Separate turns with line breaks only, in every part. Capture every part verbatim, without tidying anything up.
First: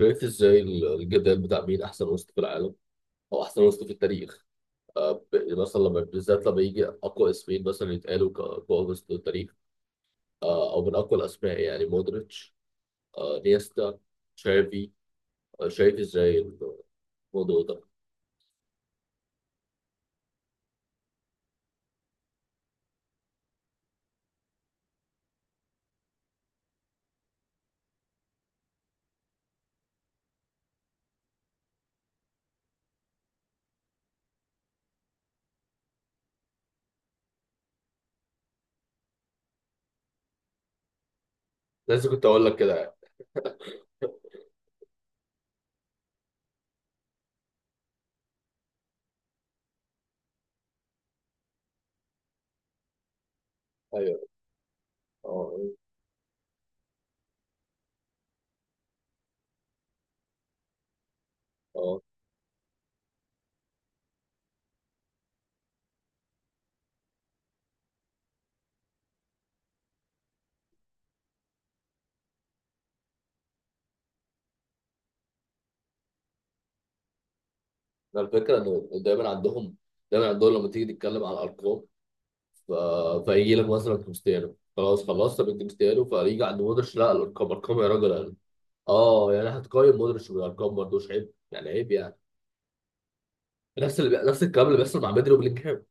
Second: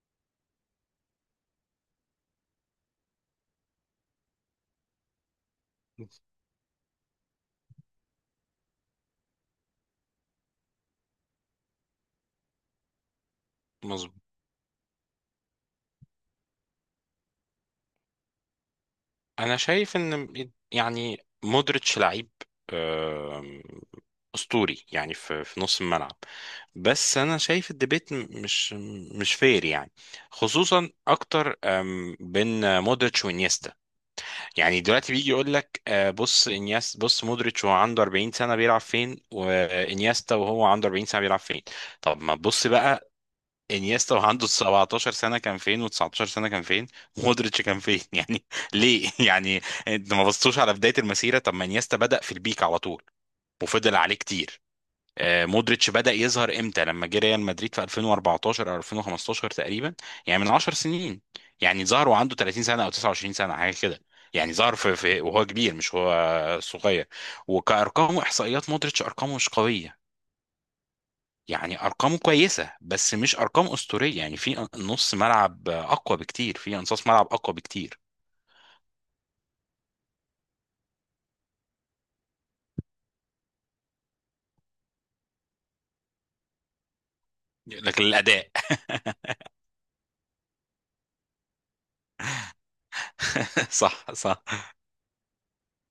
شايف ازاي ال- الجدال بتاع مين احسن وسط في العالم، او احسن وسط في التاريخ. آه، ب- مثلا، لما بالذات لما يجي اقوى اسمين مثلا يتقالوا كاقوى وسط في التاريخ. آه، او من اقوى الاسماء يعني مودريتش، آه، نيستا،
مظبوط.
تشافي. آه، شايف ازاي الموضوع ده.
انا شايف ان يعني مودريتش لعيب، آم، اسطوري يعني في في نص الملعب. بس انا شايف الديبيت م- مش مش فير يعني، خصوصا اكتر آم، بين مودريتش وانيستا. يعني دلوقتي بيجي يقول لك، آه، بص انياس، بص مودريتش وهو عنده 40 سنه بيلعب فين، وانيستا وهو عنده 40 سنه بيلعب فين؟
لازم
طب
كنت
ما
اقول لك
تبص
كده يعني.
بقى انيستا وعنده سبعتاشر سنة كان فين، و19 سنة كان فين، مودريتش كان فين؟ يعني ليه يعني؟ انت ما بصتوش على بداية المسيرة؟ طب ما انيستا بدأ في البيك على طول وفضل عليه
ايوه،
كتير. آه،
اه،
مودريتش بدأ يظهر امتى؟ لما جه ريال مدريد في ألفين واربعتاشر او ألفين وخمستاشر تقريبا، يعني من 10 سنين. يعني
اه.
ظهر وعنده 30 سنة او تسعة وعشرين سنة حاجة كده. يعني ظهر في, في وهو كبير مش هو صغير. وكأرقام واحصائيات، مودريتش ارقامه مش قوية. يعني ارقامه كويسه بس مش ارقام اسطوريه، يعني في نص ملعب اقوى بكتير، في انصاص ملعب اقوى بكتير
ده الفكره انه دايما عندهم، دايما عندهم لما تيجي تتكلم على الارقام. ف... فيجي لك مثلا كريستيانو، خلاص خلصت من كريستيانو، فيجي عند مودريتش: لا الارقام ارقام يا
لكن
راجل.
الاداء.
اه، يعني هتقيم مودريتش بالارقام برضه؟ مش عيب يعني، عيب يعني. نفس
صح،
اللي بي... نفس
صح.
الكلام اللي بيحصل مع بدري وبلينجهام.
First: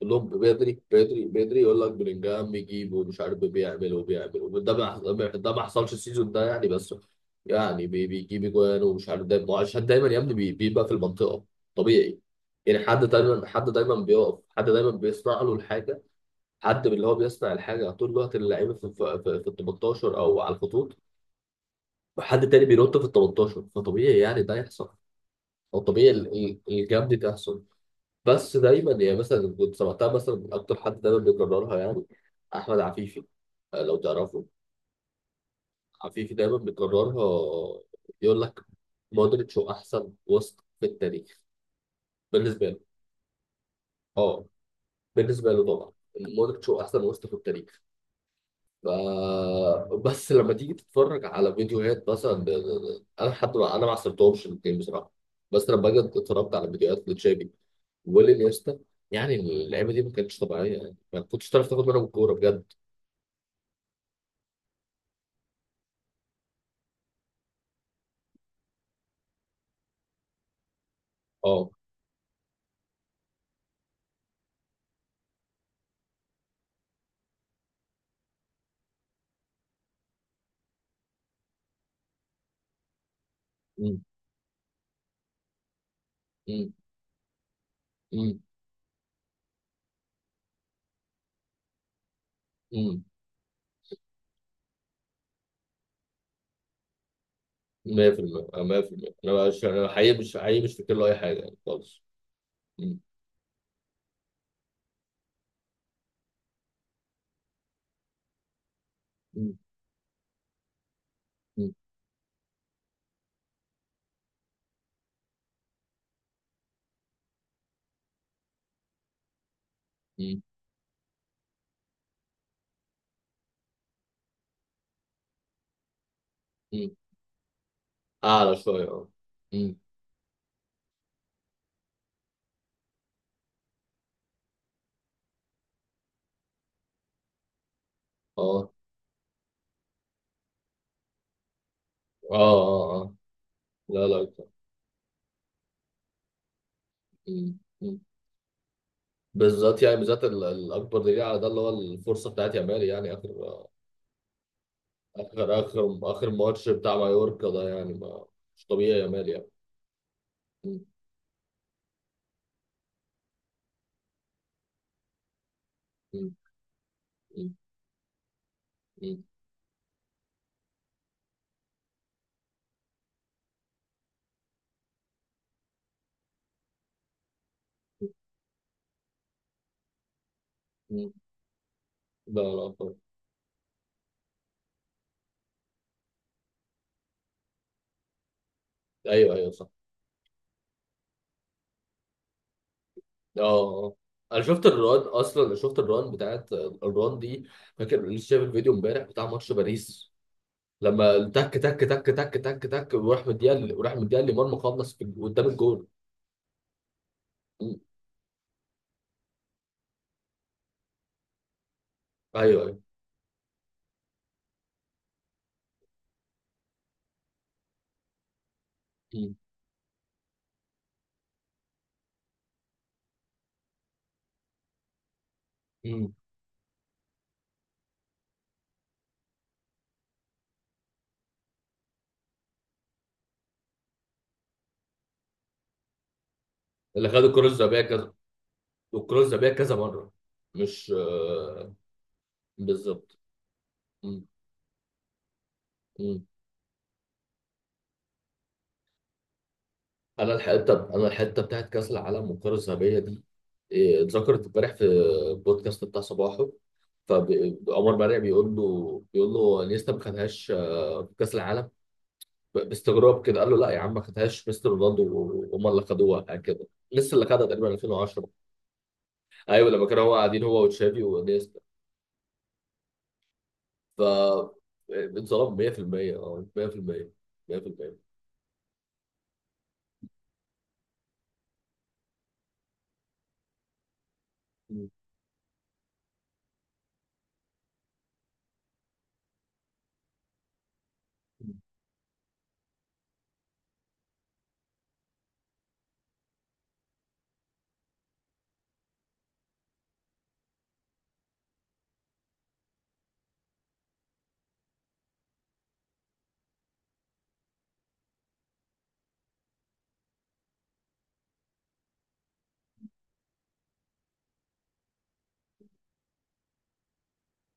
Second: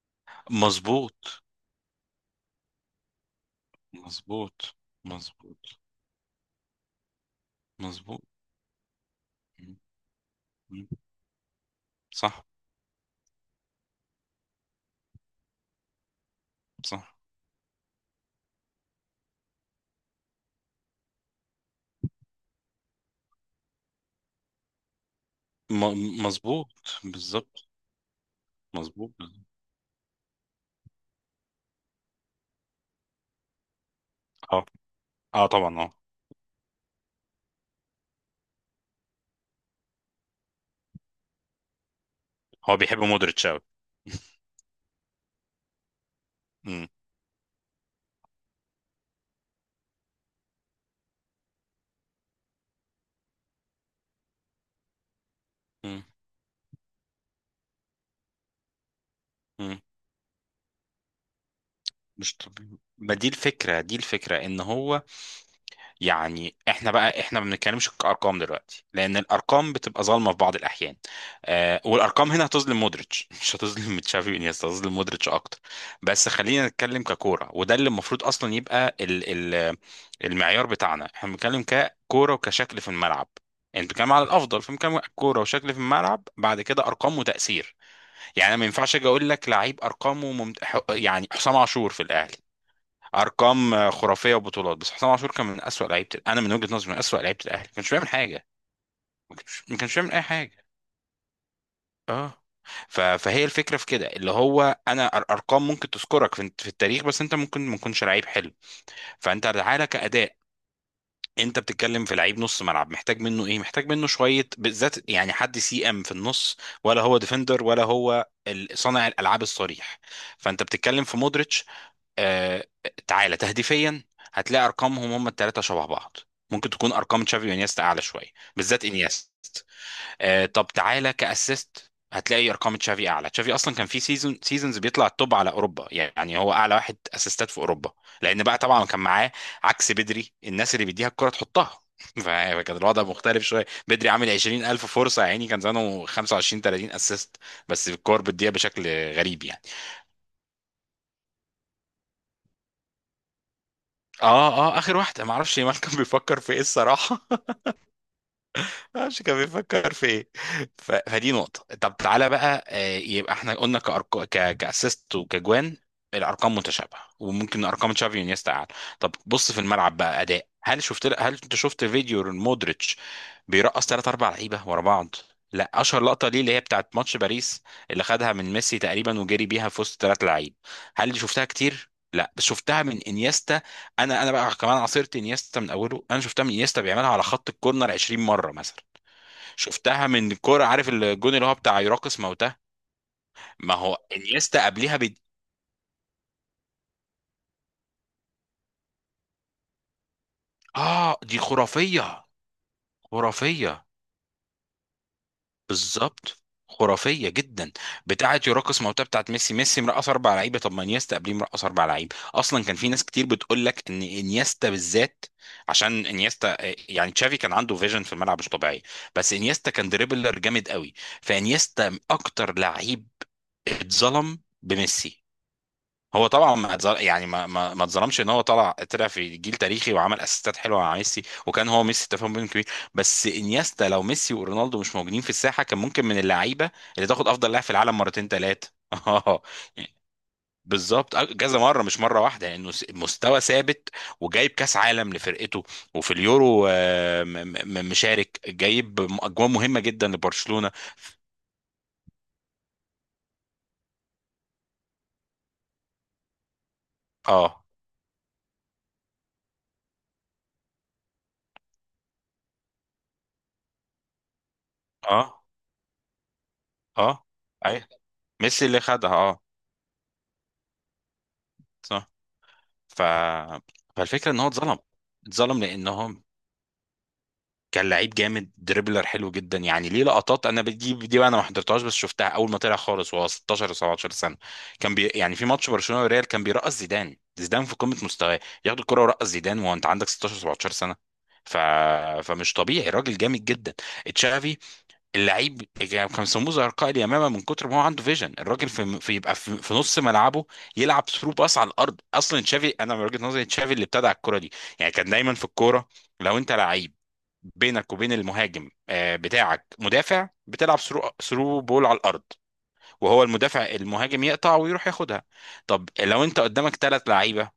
كلهم لهم بدري، بدري،
مظبوط،
بدري، يقول لك بلينجهام بيجيب ومش عارف بيعمل وبيعمل، وده
مظبوط،
ما ده ما
مظبوط،
حصلش السيزون ده يعني. بس يعني بي...
مظبوط.
بيجيب اجوان ومش عارف، دايما
م-
عشان دايما يا ابني بي... بيبقى
م-
في المنطقه. طبيعي
صح،
يعني. حد دايما، حد دايما بيقف، حد دايما بيصنع له الحاجه، حد من اللي هو
صح.
بيصنع الحاجه طول الوقت. اللعيبه في في, في... في ال تمنتاشر او على الخطوط، وحد تاني بينط في ال ثمانية عشر. فطبيعي يعني ده يحصل. هو طبيعي
م-
ال- ال-
مظبوط.
الجام دي تحصل.
بالظبط.
بس دايما
مظبوط.
يعني مثلا، كنت سمعتها مثلا من اكتر حد دايما بيكررها يعني، احمد عفيفي. آه، لو تعرفه.
اه، اه طبعا، اه.
عفيفي دايما بيكررها، يقول لك مودريتش هو احسن وسط في التاريخ بالنسبه
هو
له.
بيحب مودريتش قوي.
اه، بالنسبه له طبعا مودريتش هو
مم.
احسن وسط في التاريخ. ف- بس لما تيجي تتفرج على فيديوهات مثلا، ب- ب- انا لحد ما انا ما عصرتهمش الاثنين بصراحه. بس لما باجي
مم.
اتفرجت على فيديوهات لتشافي والانيستا، يعني
مم.
اللعيبه دي ما كانتش طبيعيه يعني، ما كنتش تعرف تاخد منهم الكوره
مش
بجد.
طبيعي. ما دي الفكرة، دي الفكرة ان هو، يعني احنا بقى، احنا ما بنتكلمش كارقام دلوقتي، لان الارقام بتبقى ظالمه في بعض الاحيان.
اه.
آه، والارقام هنا هتظلم مودريتش مش هتظلم تشافي وانيستا، هتظلم مودريتش اكتر. بس خلينا نتكلم ككوره، وده اللي المفروض اصلا يبقى ال ال المعيار بتاعنا، احنا بنتكلم ككوره وكشكل في الملعب. يعني انت
امم
بتتكلم على الافضل، فبنتكلم كوره وشكل في الملعب، بعد
امم
كده ارقام وتاثير.
امم
يعني انا ما ينفعش اجي اقول لك لعيب ارقامه ممت... ح- يعني حسام عاشور في الاهلي،
امم
ارقام خرافيه وبطولات، بس حسام عاشور كان من اسوأ لعيبه، انا من وجهه نظري من اسوأ لعيبه الاهلي، ما كانش بيعمل
ميه في الميه.
حاجه.
أنا ميه في الميه،
ما
انا
كانش
مش،
ما
انا
كانش بيعمل
حقيقي،
اي
مش حقيقي
حاجه.
مش فاكر له اي حاجه يعني خالص.
اه.
امم
ف... فهي الفكره في كده، اللي هو انا أر- ارقام ممكن تذكرك في... في التاريخ، بس انت ممكن ما تكونش لعيب حلو. فانت
امم
تعالى كاداء. انت
امم
بتتكلم في لعيب نص ملعب، محتاج منه ايه؟ محتاج منه شويه بالذات. يعني حد سي ام في النص، ولا هو ديفندر، ولا هو ال- صانع الالعاب الصريح.
امم
فانت بتتكلم في مودريتش، آه، تعالى تهديفيا هتلاقي ارقامهم هم الثلاثه شبه بعض، ممكن تكون
أمم.
ارقام تشافي وانيستا اعلى شويه،
اعلى شويه،
بالذات
اه.
انيستا.
امم.
آه، طب تعالى كاسيست هتلاقي ارقام تشافي اعلى. تشافي اصلا كان في سيزون سيزونز بيطلع التوب على اوروبا، يعني هو اعلى واحد اسيستات في اوروبا، لان بقى
اه،
طبعا كان معاه عكس بدري الناس اللي بيديها الكره تحطها.
اه،
فكان
اه،
الوضع
اه،
مختلف شويه.
لا
بدري
لا
عامل
أكتر.
20000 فرصه يا عيني، كان زمانه خمسه وعشرين تلاتين اسيست، بس
أمم.
الكور بتضيع بشكل غريب يعني.
بالذات يعني، بالذات ال- الاكبر دليل على ده اللي هو الفرصه بتاعت يامال يعني. اخر،
اه، اه، اخر واحده ما
اخر
اعرفش
اخر
مالكم
اخر
بيفكر في ايه
ماتش بتاع
الصراحه.
مايوركا ده يعني، ما مش طبيعي
معرفش
يامال
كان
يعني.
بيفكر في ايه.
م-
ف... فدي نقطة. طب تعالى بقى، آه، يبقى احنا قلنا كأرق... ك... كأسيست وكجوان،
م-
الأرقام متشابهة
م-
وممكن أرقام تشافي ونيستا أعلى. طب
م-
بص في الملعب بقى أداء. هل شفت هل أنت شفت فيديو مودريتش بيرقص ثلاث أربع لعيبة ورا بعض؟ لا، أشهر لقطة ليه اللي هي بتاعت ماتش باريس، اللي خدها من ميسي تقريبا وجري بيها في وسط ثلاث لعيب.
م.
هل دي شفتها كتير؟ لا،
لا
بس
لا
شفتها
طبعا.
من انيستا. انا انا بقى كمان عصرت انيستا من اوله، انا شفتها من انيستا بيعملها على خط الكورنر 20 مره مثلا.
ايوه ايوه صح.
شفتها من كوره، عارف الجون اللي هو بتاع يراقص موتاه.
اه
ما
اه
هو
آه. انا شفت
انيستا قبليها
الران،
بد...
اصلا شفت الران بتاعت الران دي. فاكر لسه شايف الفيديو امبارح بتاع ماتش باريس،
اه
لما
دي
تك تك تك
خرافيه.
تك تك تك، وراح مديها
خرافيه.
وراح مديها لمرمى، خلص في- قدام الجول.
بالظبط. خرافيه جدا.
م.
بتاعه يراقص موتاه بتاعت ميسي، ميسي مرقص اربع لعيبه، طب ما انيستا قبليه مرقص اربع لعيبه.
ايوه
اصلا كان
ايوه.
في ناس كتير بتقول لك ان انيستا بالذات، عشان انيستا آه، يعني تشافي كان عنده فيجن في الملعب مش طبيعي، بس
م-
انيستا كان دريبلر جامد قوي. فانيستا اكتر لعيب اتظلم بميسي.
م.
هو طبعا ما اتظل- يعني ما ما ما اتظلمش، ان هو طلع، طلع في جيل تاريخي وعمل اسيستات حلوه مع ميسي، وكان هو ميسي تفاهم بينهم كبير. بس انيستا لو ميسي ورونالدو مش موجودين في الساحه، كان ممكن من اللعيبه اللي
اللي خد
تاخد
الكره
افضل لاعب في
الذهبيه
العالم
كذا،
مرتين ثلاثه.
وكروز
اه،
بيها كذا مره، مش
بالظبط. أ- كذا
آه،
مره مش مره واحده، لانه س-
بالظبط.
مستوى ثابت،
مم.
وجايب كاس عالم لفرقته، وفي
مم.
اليورو آه، م- م- مشارك جايب م- اجوان مهمه جدا
انا
لبرشلونه.
الحته، انا الحته بتاعت كاس العالم والكره الذهبيه دي، إيه، اتذكرت امبارح في البودكاست بتاع صباحه،
اه،
فعمر مرعي بيقول له بيقول له انيستا ما خدهاش آه، في كاس العالم. ب- باستغراب كده قال له لا يا عم ما خدهاش مستر رونالدو،
اه،
وهم اللي خدوها، يعني كده لسه
اه،
اللي خدها تقريبا
اي.
ألفين وعشرة.
ميسي اللي خدها اه.
ايوه، لما كانوا هو قاعدين هو وتشافي وانيستا.
ف...
ف
فالفكره ان هو
آه،
اتظلم.
اتظلم
اتظلم لان هو
ميه في الميه، اه ميه في الميه.
كان
مية في المية.
لعيب جامد، دريبلر حلو جدا. يعني ليه لقطات انا بدي دي بقى، انا ما حضرتهاش بس شفتها اول ما طلع خالص وهو ستاشر و17 سنه. كان بي... يعني في ماتش برشلونه وريال كان بيرقص زيدان، زيدان في قمه مستواه ياخد الكره ويرقص زيدان وانت عندك ستاشر و17 سنه. ف... فمش طبيعي، راجل جامد جدا. تشافي اللعيب يعني كان بيسموه زي رقائق اليمامه من كتر ما هو عنده فيجن، الراجل في, في يبقى في, في نص ملعبه، يلعب ثرو باس على الارض. اصلا تشافي، انا من وجهه نظري تشافي اللي ابتدع الكره دي. يعني كان دايما في الكوره. لو انت لعيب بينك وبين المهاجم آه، بتاعك مدافع، بتلعب ثرو ثرو بول على الارض، وهو المدافع المهاجم يقطع ويروح ياخدها. طب لو انت قدامك ثلاث لعيبه،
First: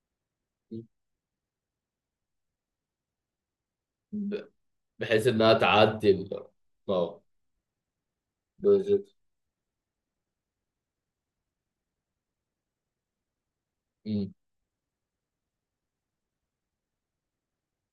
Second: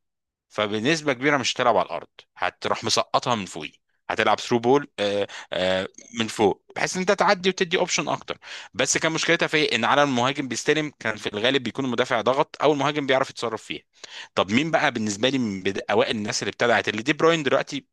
فبنسبه كبيره مش هتلعب على الارض، هتروح مسقطها من فوقيه، هتلعب
ب-
ثرو بول
بحيث
آه،
انها
آه،
تعدي
من
ال،
فوق، بحيث ان انت
اه
تعدي وتدي اوبشن اكتر. بس كان
بالظبط.
مشكلتها في إيه؟ ان على المهاجم بيستلم، كان في الغالب بيكون المدافع ضغط، او المهاجم بيعرف يتصرف فيها.
مم.
طب مين بقى بالنسبه لي من بد- اوائل الناس اللي ابتدعت اللي دي؟ بروين دلوقتي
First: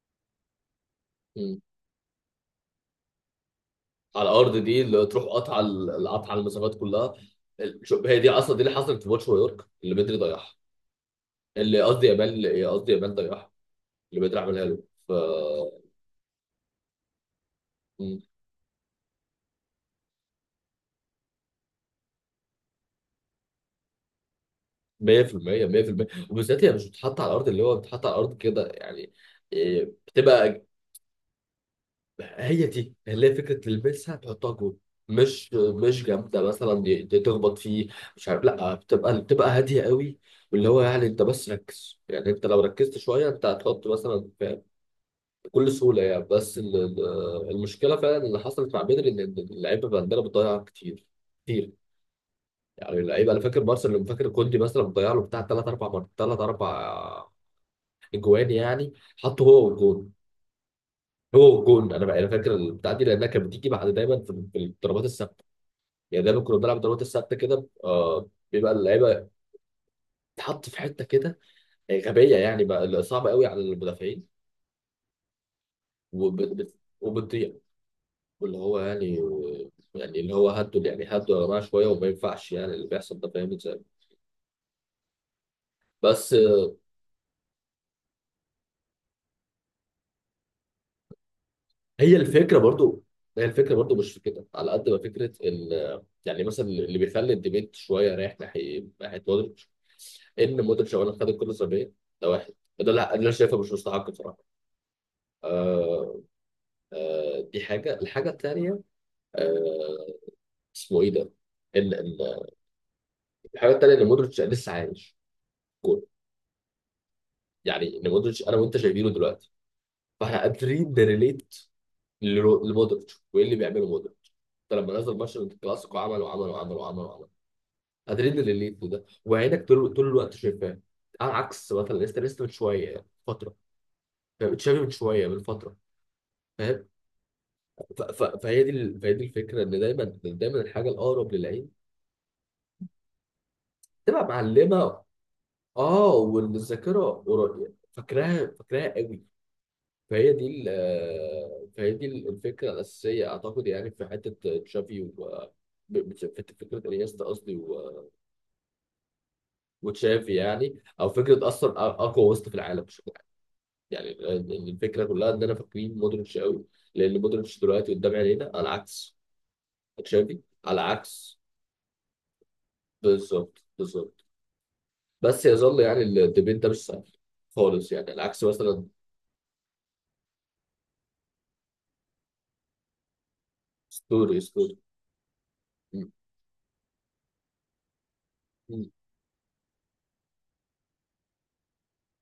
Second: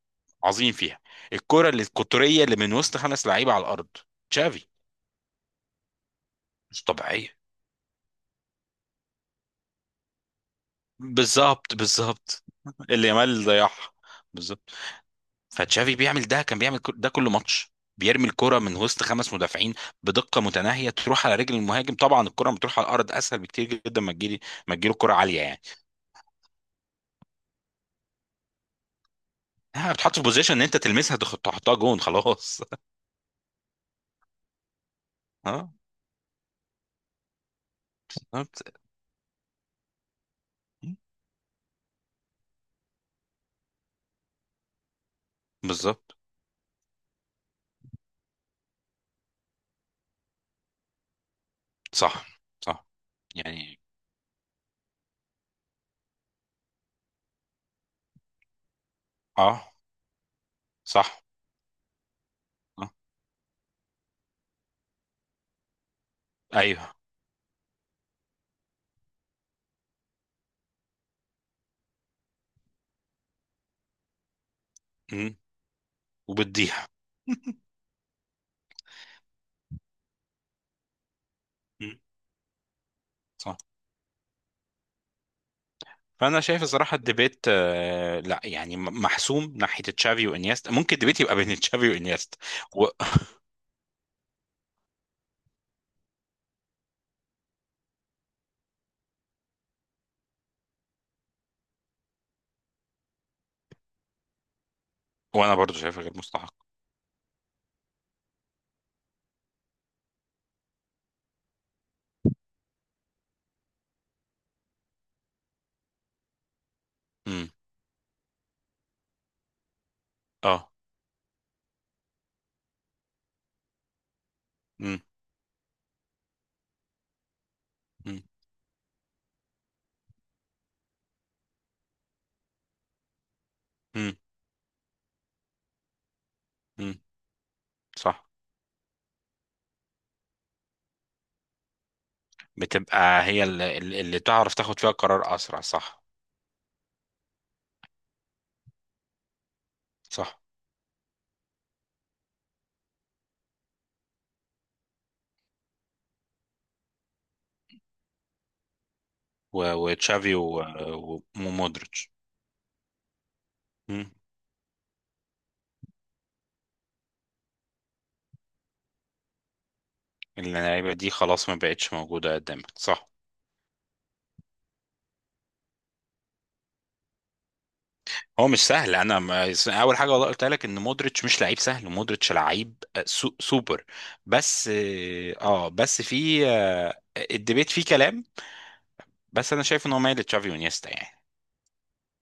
عظيم فيها،
مم.
الكره اللي القطريه اللي من وسط خمس لعيبه على الارض.
على الارض.
تشافي،
دي اللي تروح قطع ال- قطع المسافات
مش
كلها.
طبيعيه.
ال- شو- هي دي اصلا دي اللي حصلت في ماتش نيويورك اللي بدري ضيعها،
بالظبط،
اللي قصدي
بالظبط.
يامال إيه، قصدي
اللي
يامال
يامال
ضيعها،
ضيعها.
اللي بدري عملها
بالظبط.
له. ف
فتشافي بيعمل ده، كان بيعمل كل- ده كل ماتش،
مم.
بيرمي الكرة من وسط خمس مدافعين بدقة متناهية تروح على رجل المهاجم. طبعا الكرة بتروح على الأرض أسهل بكتير جدا، ما تجيلي، ما تجيله الكرة عالية يعني.
مية في المية، مية في المية. وبالذات هي مش بتتحط على الارض، اللي هو بتتحط على الارض كده يعني، إيه،
آه، بتحط في بوزيشن، إن
بتبقى
أنت تلمسها تخ- تحطها جون خلاص.
هي دي اللي هي فكره الميكس. هتحطها جوه، مش
اه،
مش جامده مثلا، دي- دي تخبط فيه، مش عارف.
بالظبط،
لا، بتبقى بتبقى هاديه قوي. واللي هو يعني انت بس ركز يعني، انت لو ركزت شويه انت هتحط مثلا ف- بكل سهوله
بالظبط.
يعني. بس ال- ال- المشكله فعلا اللي حصلت مع بدري ان إن اللعيبه عندنا بتضيع كتير. كتير
صح، صح،
يعني. اللعيبه، انا فاكر
يعني
مارسيل، اللي فاكر كوندي مثلا بتضيع له بتاع ثلاث اربع مرات، ثلاث اربع اجوان يعني. حطه هو
اه
والجون.
صح.
هو جون. انا بقى انا فاكر البتاع
آه.
دي لانها كانت بتيجي بعد دايما في في الضربات الثابته. يعني دايما كنا بنلعب
ايوه.
ضربات الثابته كده، آه بيبقى اللعيبه تحط في حته كده آه، غبيه يعني، بقى صعبه قوي على المدافعين.
مم.
وب-
وبتضيع.
وبتضيع. واللي هو يعني، يعني اللي هو هدوا يعني، هدوا يا جماعه شويه،
مم.
وما ينفعش يعني اللي بيحصل ده، فاهم
صح.
ازاي. بس
فانا شايف
آه،
الصراحه الديبيت آه لا يعني م- محسوم ناحيه تشافي وانيستا، ممكن الديبيت يبقى بين تشافي
هي
وانيستا.
الفكره
و...
برضو. هي الفكره برضو مش في كده على قد ما فكره ال، يعني مثلا اللي بيخلي الديبيت شويه رايح ناحيه ناحيه مودريتش، ان مودريتش اولا خد الكره الذهبيه، ده واحد. ده اللي أنا شايفه مش مستحق بصراحه.
وانا برضو شايفها غير
آه.
مستحق.
آه، دي حاجه. الحاجه الثانيه، اسمه ايه ده، ان ان الحاجه الثانيه ان مودريتش لسه عايش. جول.
امم،
يعني ان مودريتش انا وانت شايفينه دلوقتي، فاحنا
اه،
قادرين نريليت لرو- لمودريتش وايه اللي بيعمله مودريتش. ده لما
امم،
نزل ماتش الكلاسيكو عمل وعمل وعمل وعمل وعمل.
امم،
قادرين نريليت لده، وعينك طول طول الوقت شايفاه. على عكس مثلا، لسه لسه من شويه يعني، فتره.
امم،
فاهم؟ تشافي من شويه، من فتره. فاهم؟
امم.
ف- ف-
صح،
فهي دي ال- فهي دي الفكره، ان دايما، دايما الحاجه الاقرب للعين
بتبقى هي اللي, اللي
تبقى
تعرف تاخد فيها
معلمه.
قرار اسرع. صح،
اه، والذاكره قرا- فاكراها، فاكراها قوي. فهي
صح.
دي ال- آه، فهي دي ال- الفكره الاساسيه اعتقد، يعني في حته تشافي و، ب- بت- في فكره انيستا قصدي، و-
و-
وتشافي
وتشافي و-
يعني، او
و-
فكره اصلا أ-
ومودريتش.
اقوى وسط في العالم بشكل عام. يعني
امم.
ال- ال- الفكره كلها ان انا فاكرين مودريتش قوي لان مودريتش دلوقتي قدام عينينا، على عكس تشافي، على
اللعيبه دي
عكس.
خلاص ما بقتش موجوده قدامك. صح.
بالظبط، بالظبط. بس يظل يعني الديبيت ده مش سهل خالص يعني، العكس
هو مش
مثلا.
سهل، انا ما اول حاجه والله قلت لك ان مودريتش مش لعيب سهل، مودريتش لعيب، آه، سو سوبر،
ستوري
بس.
ستوري.
اه بس في آه، الديبيت فيه كلام، بس انا شايف ان هو مايل لتشافي ونيستا يعني.